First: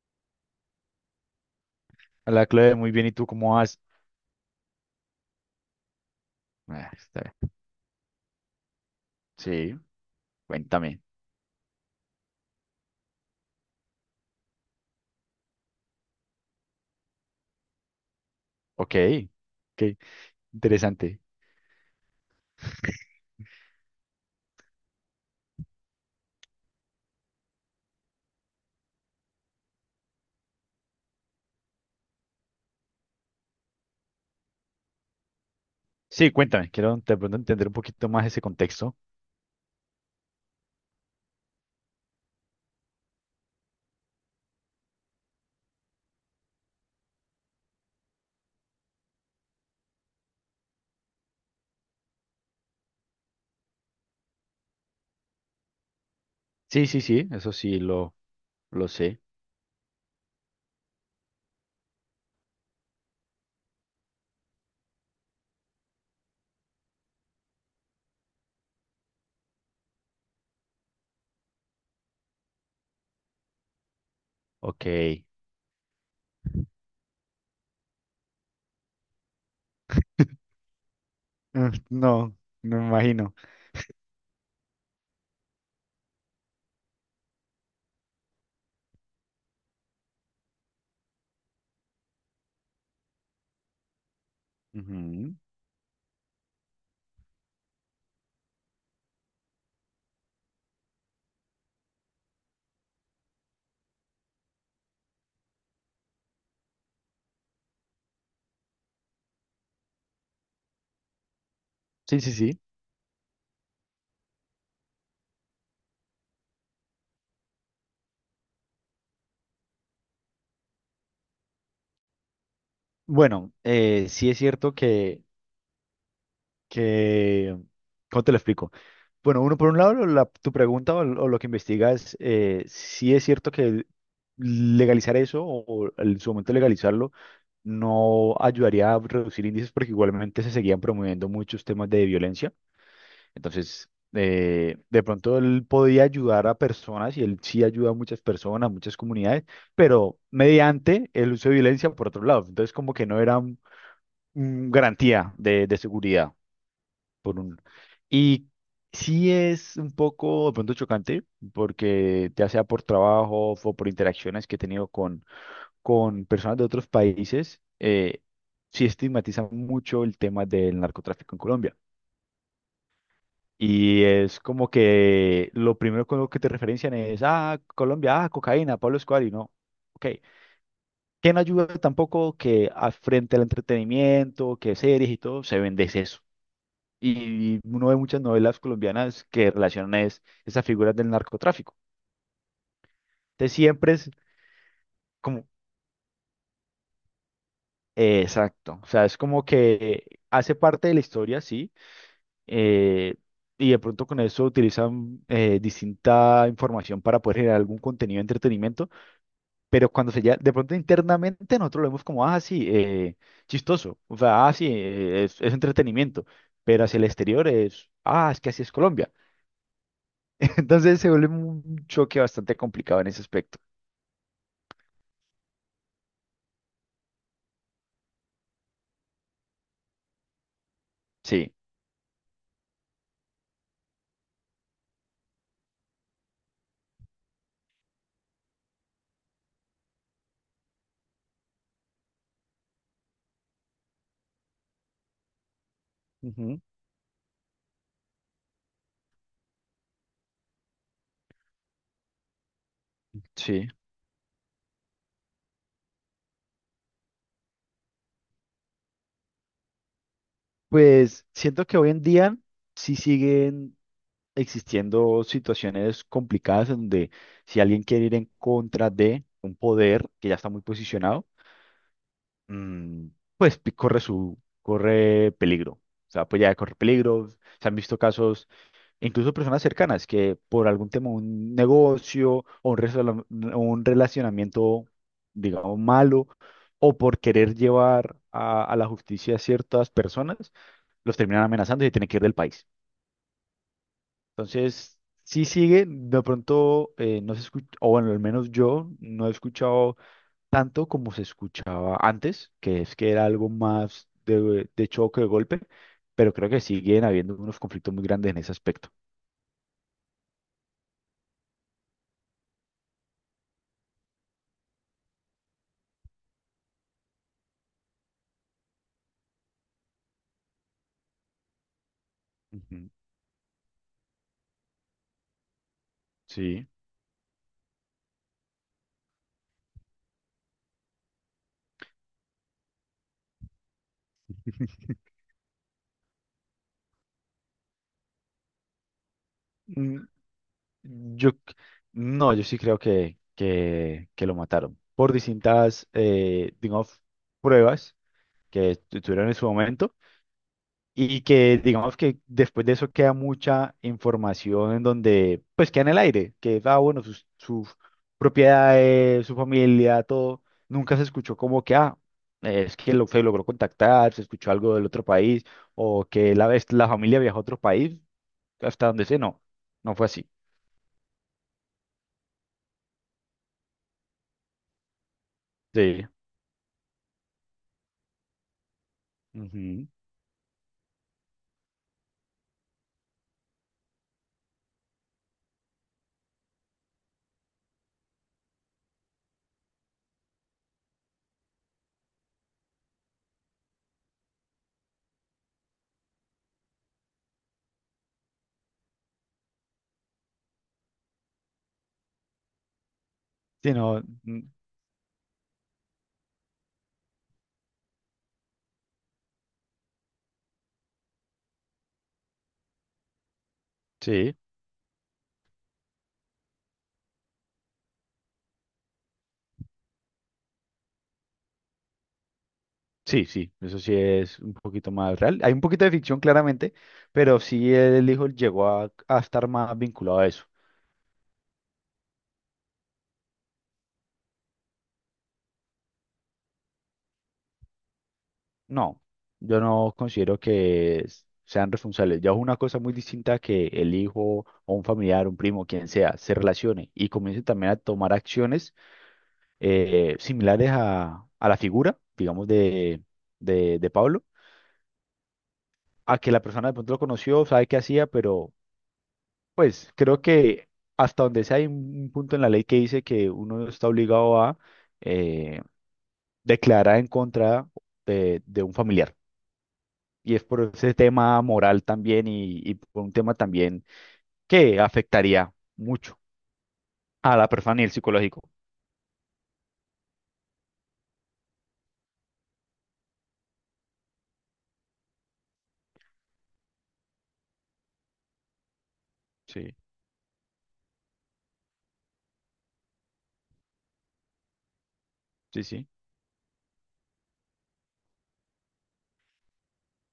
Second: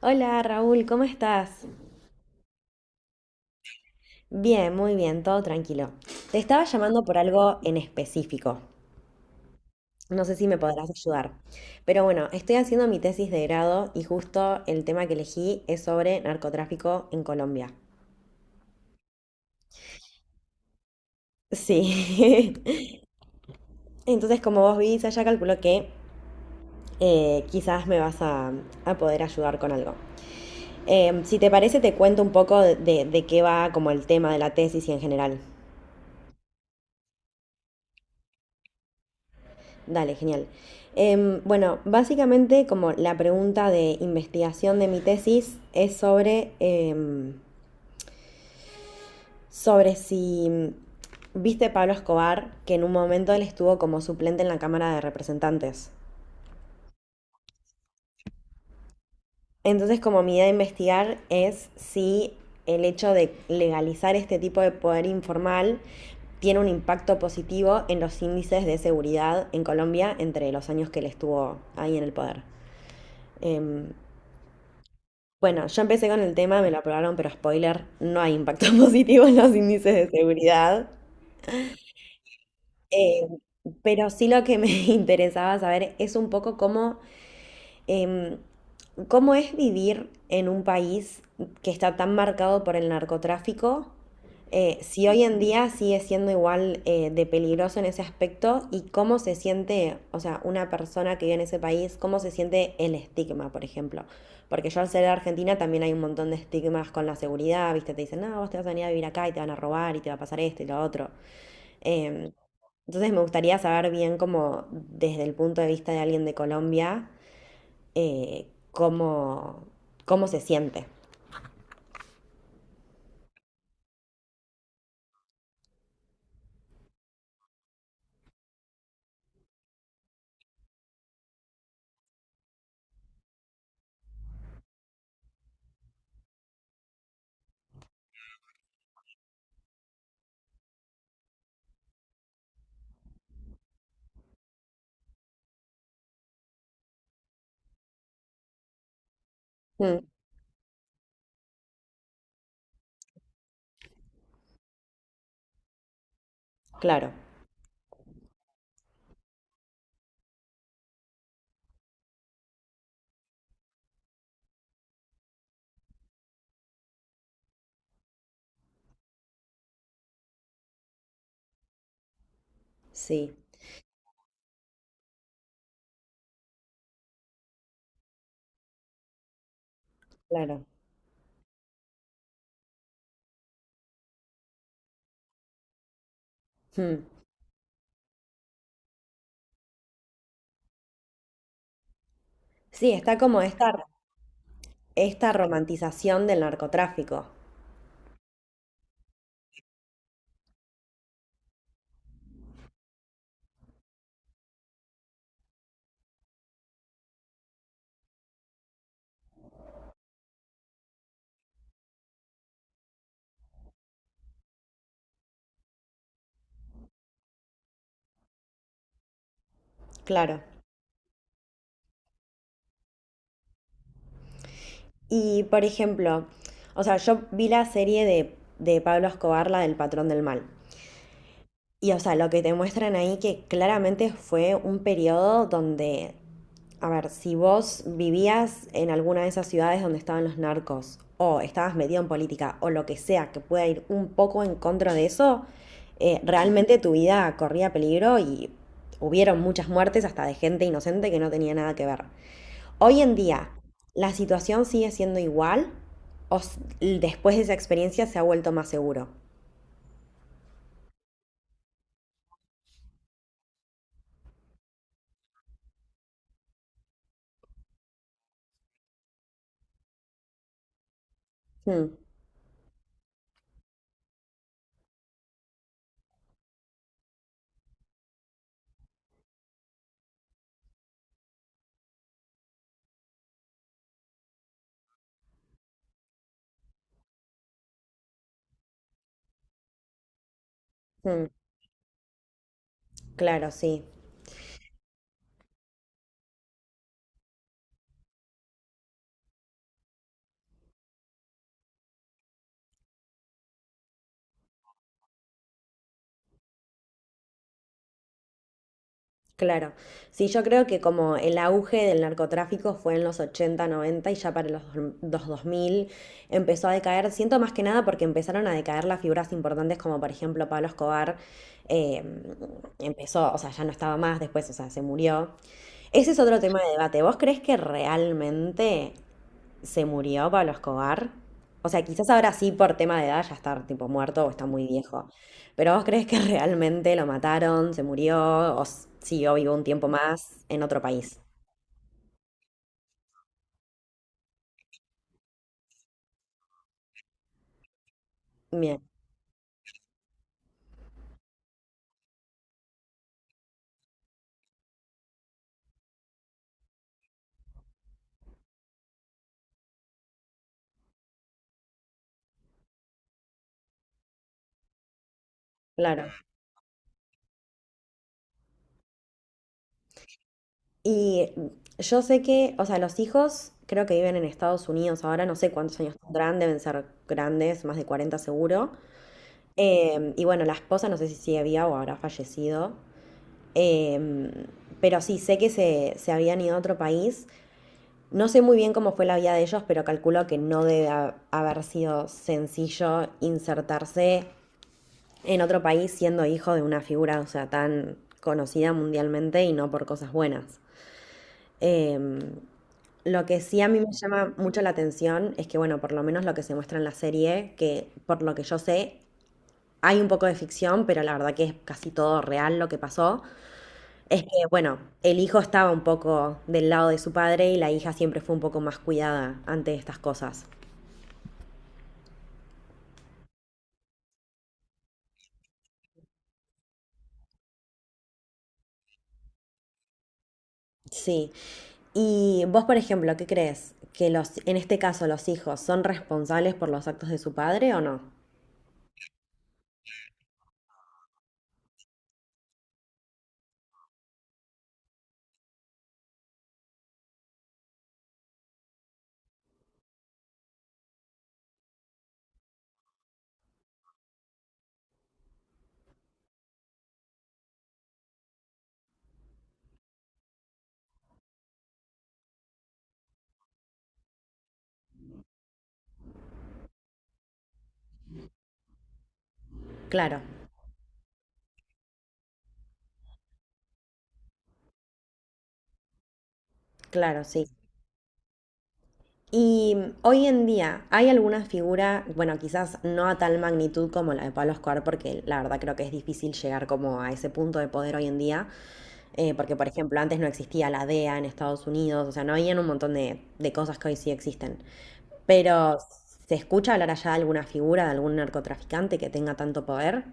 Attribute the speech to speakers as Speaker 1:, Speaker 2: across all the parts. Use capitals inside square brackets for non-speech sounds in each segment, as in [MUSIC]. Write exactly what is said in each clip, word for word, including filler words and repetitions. Speaker 1: Hola Raúl, ¿cómo estás?
Speaker 2: Hola, Chloe, muy bien. ¿Y tú cómo vas?
Speaker 1: Bien, muy bien, todo tranquilo. Te estaba
Speaker 2: Ah,
Speaker 1: llamando por
Speaker 2: está bien.
Speaker 1: algo en específico.
Speaker 2: Sí,
Speaker 1: No sé si me podrás
Speaker 2: cuéntame.
Speaker 1: ayudar. Pero bueno, estoy haciendo mi tesis de grado y justo el tema que elegí es sobre narcotráfico en Colombia.
Speaker 2: Ok, ok, interesante.
Speaker 1: Sí. [LAUGHS] Entonces, como vos viste, ya calculo que eh, quizás me vas a, a poder ayudar con algo. Eh, si te parece, te cuento un poco de, de de qué va como el tema de la tesis y en general.
Speaker 2: Sí, cuéntame. Quiero de pronto entender un poquito más ese contexto.
Speaker 1: Dale, genial. Em, bueno, básicamente como la pregunta de investigación de mi tesis es sobre, em, sobre si viste Pablo Escobar, que en un momento él estuvo como suplente en la Cámara de Representantes.
Speaker 2: Sí, sí, sí, eso sí, lo, lo sé.
Speaker 1: Entonces, como mi idea de investigar es si el hecho de legalizar este tipo de poder informal tiene un impacto positivo en los índices de seguridad en Colombia entre los años que él estuvo ahí en el poder. Em,
Speaker 2: Ok.
Speaker 1: Bueno, yo empecé con el tema, me lo aprobaron, pero spoiler, no hay impacto [LAUGHS] positivo en los índices de seguridad.
Speaker 2: Mm, no, no me
Speaker 1: Eh,
Speaker 2: imagino.
Speaker 1: pero sí lo que me [LAUGHS] interesaba saber es un poco cómo. Em, ¿Cómo es vivir en un país que está tan marcado por el narcotráfico? Eh, si hoy
Speaker 2: Ujú.
Speaker 1: en día sigue siendo igual eh, de peligroso en ese aspecto y cómo se siente, o sea, una persona que vive en ese país, cómo se siente el estigma, por ejemplo. Porque yo al ser de Argentina también hay un montón de estigmas con la seguridad, ¿viste? Te dicen, no, vos te vas a venir a vivir acá y te van a robar y te va a pasar esto y lo otro.
Speaker 2: Sí,
Speaker 1: Em,
Speaker 2: sí, sí.
Speaker 1: entonces me gustaría saber bien cómo desde el punto de vista de alguien de Colombia, eh, cómo, cómo se siente.
Speaker 2: Bueno, eh, sí es cierto que que, ¿cómo te lo explico? Bueno, uno por un lado, la- tu pregunta o, o lo que investigas, eh, sí es cierto que legalizar eso o, o en su momento legalizarlo no ayudaría a reducir índices porque igualmente se seguían promoviendo muchos temas de violencia. Entonces, eh, de pronto él podía ayudar a personas y él sí ayuda a muchas personas, muchas comunidades,
Speaker 1: Mm,
Speaker 2: pero mediante el uso de violencia por otro lado. Entonces, como que no era mm, garantía de de seguridad
Speaker 1: claro,
Speaker 2: por un... Y sí es un poco de pronto chocante, porque ya sea por trabajo o por interacciones que he tenido con, con personas de otros países, eh, sí estigmatiza mucho el tema del narcotráfico en Colombia.
Speaker 1: sí,
Speaker 2: Y es como que lo primero con lo que te referencian es, ah, Colombia, ah, cocaína, Pablo Escobar, y no. Ok,
Speaker 1: claro.
Speaker 2: que no ayuda tampoco que a- frente al entretenimiento, que series y todo, se vende
Speaker 1: Mm.
Speaker 2: y uno ve muchas novelas colombianas que relacionan es, esas figuras del narcotráfico.
Speaker 1: Sí, está como
Speaker 2: Entonces
Speaker 1: esta,
Speaker 2: siempre es
Speaker 1: esta
Speaker 2: como,
Speaker 1: romantización del narcotráfico,
Speaker 2: eh, exacto, o sea, es como que hace parte de la historia, sí, eh, y de pronto con eso utilizan eh, distinta información para poder generar algún contenido de entretenimiento, pero cuando se ya, de pronto internamente nosotros lo vemos como, ah, sí, eh, chistoso, o sea, ah, sí, eh, es, es entretenimiento, pero hacia el exterior es, ah, es que así es Colombia.
Speaker 1: claro.
Speaker 2: [LAUGHS] Entonces se vuelve un choque bastante complicado en ese aspecto.
Speaker 1: Y por ejemplo, o sea, yo vi la serie de, de Pablo Escobar, la del Patrón del Mal.
Speaker 2: Sí,
Speaker 1: Y o sea, lo que te muestran ahí que claramente fue un periodo donde, a ver, si vos vivías en alguna de esas ciudades donde estaban los narcos, o estabas metido en política, o lo que sea que pueda ir un poco en contra de eso, eh,
Speaker 2: ujú,
Speaker 1: realmente tu vida corría peligro y hubieron muchas muertes hasta de gente inocente que no tenía nada que ver. Hoy en día,
Speaker 2: sí.
Speaker 1: ¿la situación sigue siendo igual o s- después de esa experiencia se ha vuelto más seguro?
Speaker 2: Pues siento que hoy en día sí siguen existiendo situaciones complicadas en donde si alguien quiere ir en contra de un poder que ya está muy posicionado,
Speaker 1: Hmm,
Speaker 2: mm, pues pi- corre su, corre peligro. O sea, pues ya corre peligro. Se han visto casos incluso personas cercanas que por algún tema, un negocio o un, resala- un relacionamiento, digamos, malo, o por querer llevar a, a la justicia a ciertas personas, los
Speaker 1: hmm,
Speaker 2: terminan amenazando y se tienen que ir del país.
Speaker 1: claro, sí.
Speaker 2: Entonces, sí sigue, de pronto eh, no se escucha, o bueno, al menos yo no he escuchado tanto como se escuchaba antes, que es que era algo más de, de choque, de golpe, pero creo que siguen habiendo unos conflictos muy grandes en ese aspecto.
Speaker 1: Claro, sí, yo creo que como el auge del narcotráfico fue en los ochenta, noventa y ya para los, dos- los dos mil empezó a decaer, siento más que nada porque empezaron a decaer las figuras importantes como por ejemplo Pablo Escobar, eh,
Speaker 2: Ujú,
Speaker 1: empezó, o sea, ya no estaba más después, o sea, se murió. Ese es otro tema
Speaker 2: sí.
Speaker 1: de debate. ¿Vos crees que realmente se murió Pablo Escobar? O sea, quizás ahora sí por tema de edad ya está tipo muerto o está muy viejo. Pero ¿vos crees que [LAUGHS] realmente lo mataron, se murió o s- siguió vivo un tiempo
Speaker 2: Mm,
Speaker 1: más en otro país?
Speaker 2: Yo, c- no, yo sí creo que, que, que lo mataron por distintas, eh, digamos, pruebas que
Speaker 1: Bien,
Speaker 2: tu- tuvieron en su momento y que, digamos, que después de eso queda mucha información en donde, pues, queda en el aire, que, ah, bueno, sus, sus propiedades, su familia, todo, nunca se escuchó como que, ah, es que lo, se logró contactar, se escuchó algo del otro país o
Speaker 1: claro.
Speaker 2: que la, vez- la familia viajó a otro país, hasta donde sé, no, no fue así.
Speaker 1: Y yo sé que, o sea, los hijos creo que viven en Estados Unidos ahora, no sé cuántos años
Speaker 2: Sí.
Speaker 1: tendrán, deben ser grandes, más de cuarenta seguro.
Speaker 2: Ujú.
Speaker 1: Em, y bueno, la esposa no sé si sigue viva o habrá fallecido. Em, pero sí, sé que se, se habían ido a otro país. No sé muy bien cómo fue la vida de ellos, pero calculo que no debe ha- haber sido sencillo insertarse en otro país siendo hijo de una figura, o sea, tan conocida mundialmente y no por cosas buenas. Em, lo que sí a
Speaker 2: Sí,
Speaker 1: mí me
Speaker 2: no,
Speaker 1: llama
Speaker 2: mm,
Speaker 1: mucho la atención es que, bueno, por lo menos lo que se muestra en la serie, que por lo que yo sé, hay un poco de ficción, pero la verdad que es casi todo real lo que pasó. Es que,
Speaker 2: sí,
Speaker 1: bueno, el hijo estaba un poco del lado de su padre y la hija siempre fue un poco más cuidada ante estas cosas.
Speaker 2: sí, sí, eso sí es un poquito más real. Hay un poquito de ficción claramente, pero sí el hijo llegó a, a estar más vinculado a eso.
Speaker 1: Sí. Y vos, por ejemplo, ¿qué crees? ¿Que los, en este caso los hijos son responsables por los actos de su padre o no?
Speaker 2: No, yo no considero que s- sean responsables. Ya es una cosa muy distinta que el hijo o un familiar, un primo, quien sea, se relacione y comience también a tomar acciones eh, similares a, a la figura, digamos, de, de, de Pablo, a que la persona de pronto lo conoció, sabe qué hacía, pero pues creo que hasta donde sea hay un un punto en la ley que dice que uno está obligado a eh, declarar en contra de, de un familiar.
Speaker 1: Claro,
Speaker 2: Y es por ese tema moral también y, y por un tema también que afectaría mucho
Speaker 1: claro,
Speaker 2: a
Speaker 1: sí.
Speaker 2: la persona y el psicológico.
Speaker 1: Y mm, hoy en día, ¿hay alguna figura, bueno, quizás no a tal magnitud como la de Pablo Escobar, porque la verdad creo que es difícil llegar como a ese punto de poder hoy en día, eh, porque por
Speaker 2: Sí,
Speaker 1: ejemplo antes no existía la D E A en Estados Unidos, o sea, no habían un montón de, de cosas que hoy sí existen?
Speaker 2: sí,
Speaker 1: Pero,
Speaker 2: sí.
Speaker 1: ¿se escucha hablar allá de alguna figura, de algún narcotraficante que tenga tanto poder?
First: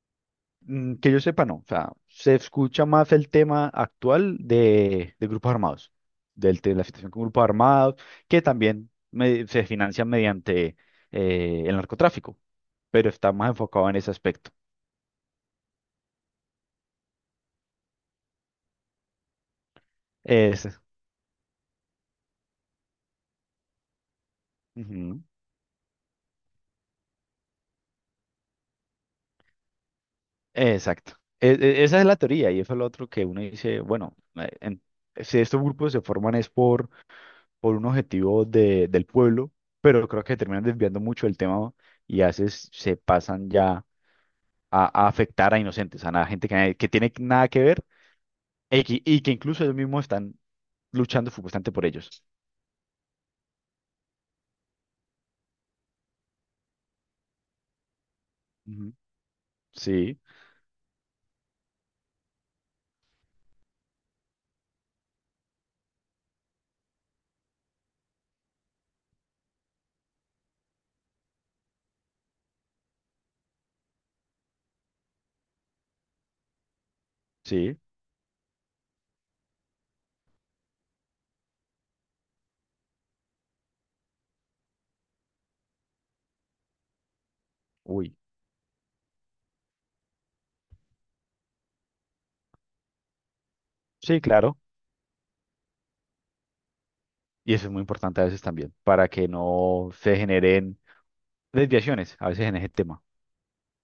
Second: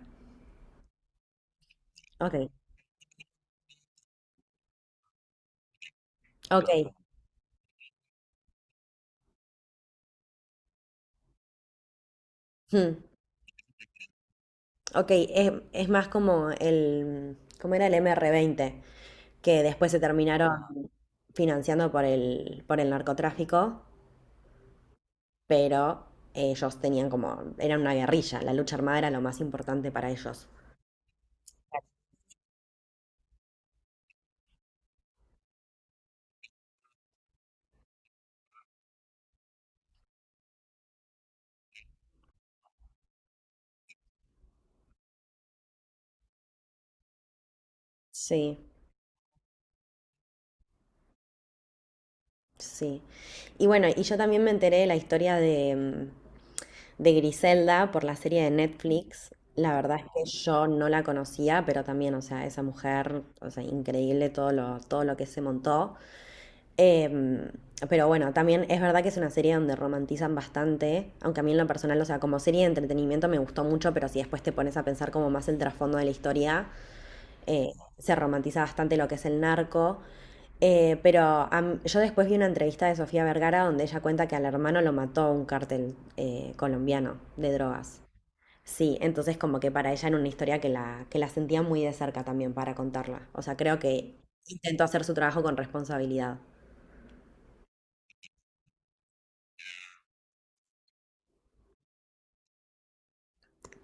Speaker 2: Mm, que yo sepa, no. O sea,
Speaker 1: Ok,
Speaker 2: se escucha más el tema actual de, de grupos armados, del,
Speaker 1: ok.
Speaker 2: de la situación con grupos armados, que también me- se financia mediante eh, el narcotráfico,
Speaker 1: Hmm.
Speaker 2: pero está más enfocado en ese aspecto.
Speaker 1: Ok, es, es más como el, ¿cómo era el M R veinte? Que después se terminaron
Speaker 2: Ese.
Speaker 1: financiando por el, por el narcotráfico,
Speaker 2: Ujú,
Speaker 1: pero ellos tenían como, eran una guerrilla, la lucha armada era lo más importante para ellos.
Speaker 2: exacto. E- e- esa es la teoría y eso es lo otro que uno dice, bueno, eh, en- si estos grupos se forman es por, por un objetivo de, del pueblo, pero creo que terminan desviando mucho el tema y a veces se pasan ya a, a afectar a inocentes, a nada- gente que, que tiene nada que ver
Speaker 1: Sí.
Speaker 2: y que, y que incluso ellos mismos están luchando supuestamente por ellos.
Speaker 1: Sí. Y bueno, y yo también me enteré de la historia de, mm, de Griselda por la serie de
Speaker 2: Ujú.
Speaker 1: Netflix. La verdad es
Speaker 2: Sí,
Speaker 1: que yo no la conocía, pero también, o sea, esa mujer, o sea, increíble todo lo, todo lo que se montó. Em, pero bueno, también es verdad que es una serie donde romantizan bastante, aunque a mí en lo personal, o sea, como serie de entretenimiento me gustó mucho, pero si después te pones a pensar como más el trasfondo de la historia, eh,
Speaker 2: sí,
Speaker 1: se romantiza bastante lo que es el narco. Eh, pero am- yo después vi una entrevista de Sofía Vergara donde ella cuenta que al hermano lo mató un cártel eh, colombiano de drogas.
Speaker 2: uy,
Speaker 1: Sí, entonces como que para ella era una historia que la, que la sentía muy de cerca también para contarla. O sea, creo que
Speaker 2: sí, claro.
Speaker 1: intentó hacer su trabajo con responsabilidad.
Speaker 2: Y eso es muy importante a veces también, para que no se generen desviaciones a veces en ese tema.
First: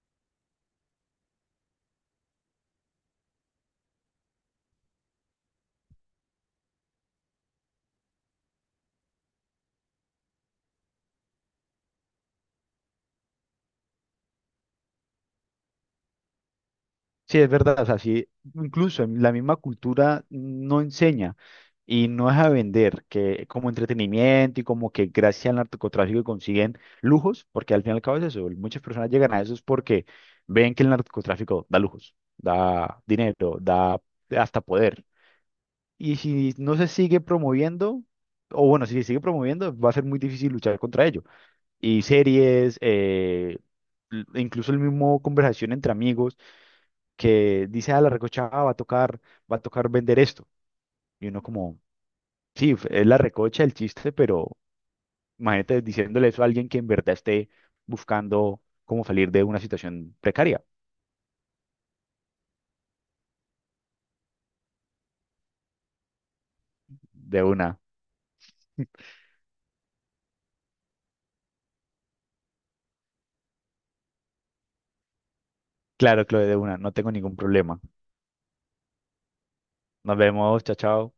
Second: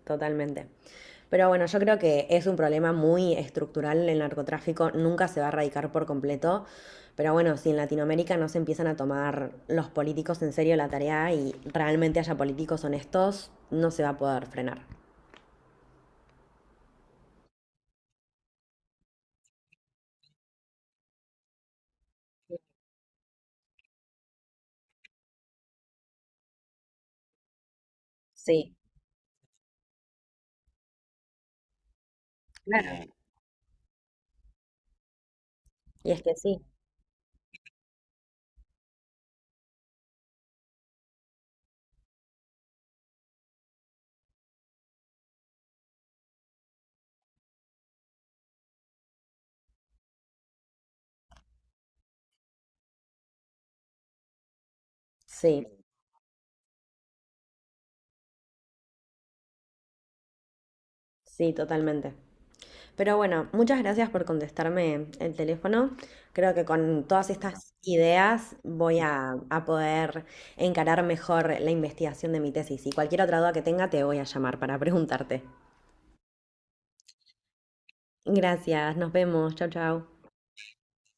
Speaker 1: Totalmente. Pero bueno, yo creo que es un problema muy estructural el narcotráfico, nunca se va a erradicar por completo. Pero bueno, si en Latinoamérica no se empiezan a tomar los políticos en serio la tarea y realmente haya políticos honestos, no se va a poder frenar.
Speaker 2: Sí, es verdad, o sea, sí, incluso en la misma cultura no enseña y no es a vender que como entretenimiento y como que gracias al narcotráfico consiguen lujos, porque al fin y al cabo es eso,
Speaker 1: Sí,
Speaker 2: muchas personas llegan a eso es porque ven que el narcotráfico da lujos, da
Speaker 1: claro.
Speaker 2: dinero, da hasta poder.
Speaker 1: Y
Speaker 2: Y
Speaker 1: es que
Speaker 2: si
Speaker 1: sí,
Speaker 2: no se sigue promoviendo, o bueno, si se sigue promoviendo, va a ser muy difícil luchar contra ello. Y series, eh, l- incluso el mismo conversación entre amigos que dice, ah, la recocha ah, va a tocar, va a tocar vender esto. Y uno como, sí, f- es la recocha el chiste, pero
Speaker 1: sí,
Speaker 2: imagínate diciéndole eso a alguien que en verdad esté buscando cómo salir de una situación precaria,
Speaker 1: sí, totalmente. Pero bueno, muchas gracias por contestarme el teléfono. Creo que con todas
Speaker 2: de
Speaker 1: estas
Speaker 2: una.
Speaker 1: ideas voy a, a poder encarar mejor la investigación de mi tesis. Y cualquier otra duda que tenga, te voy a llamar para preguntarte.
Speaker 2: Claro, Chloe, de una, no tengo ningún problema.
Speaker 1: Gracias, nos vemos. Chau, chau.
Speaker 2: Nos vemos, chao, chao.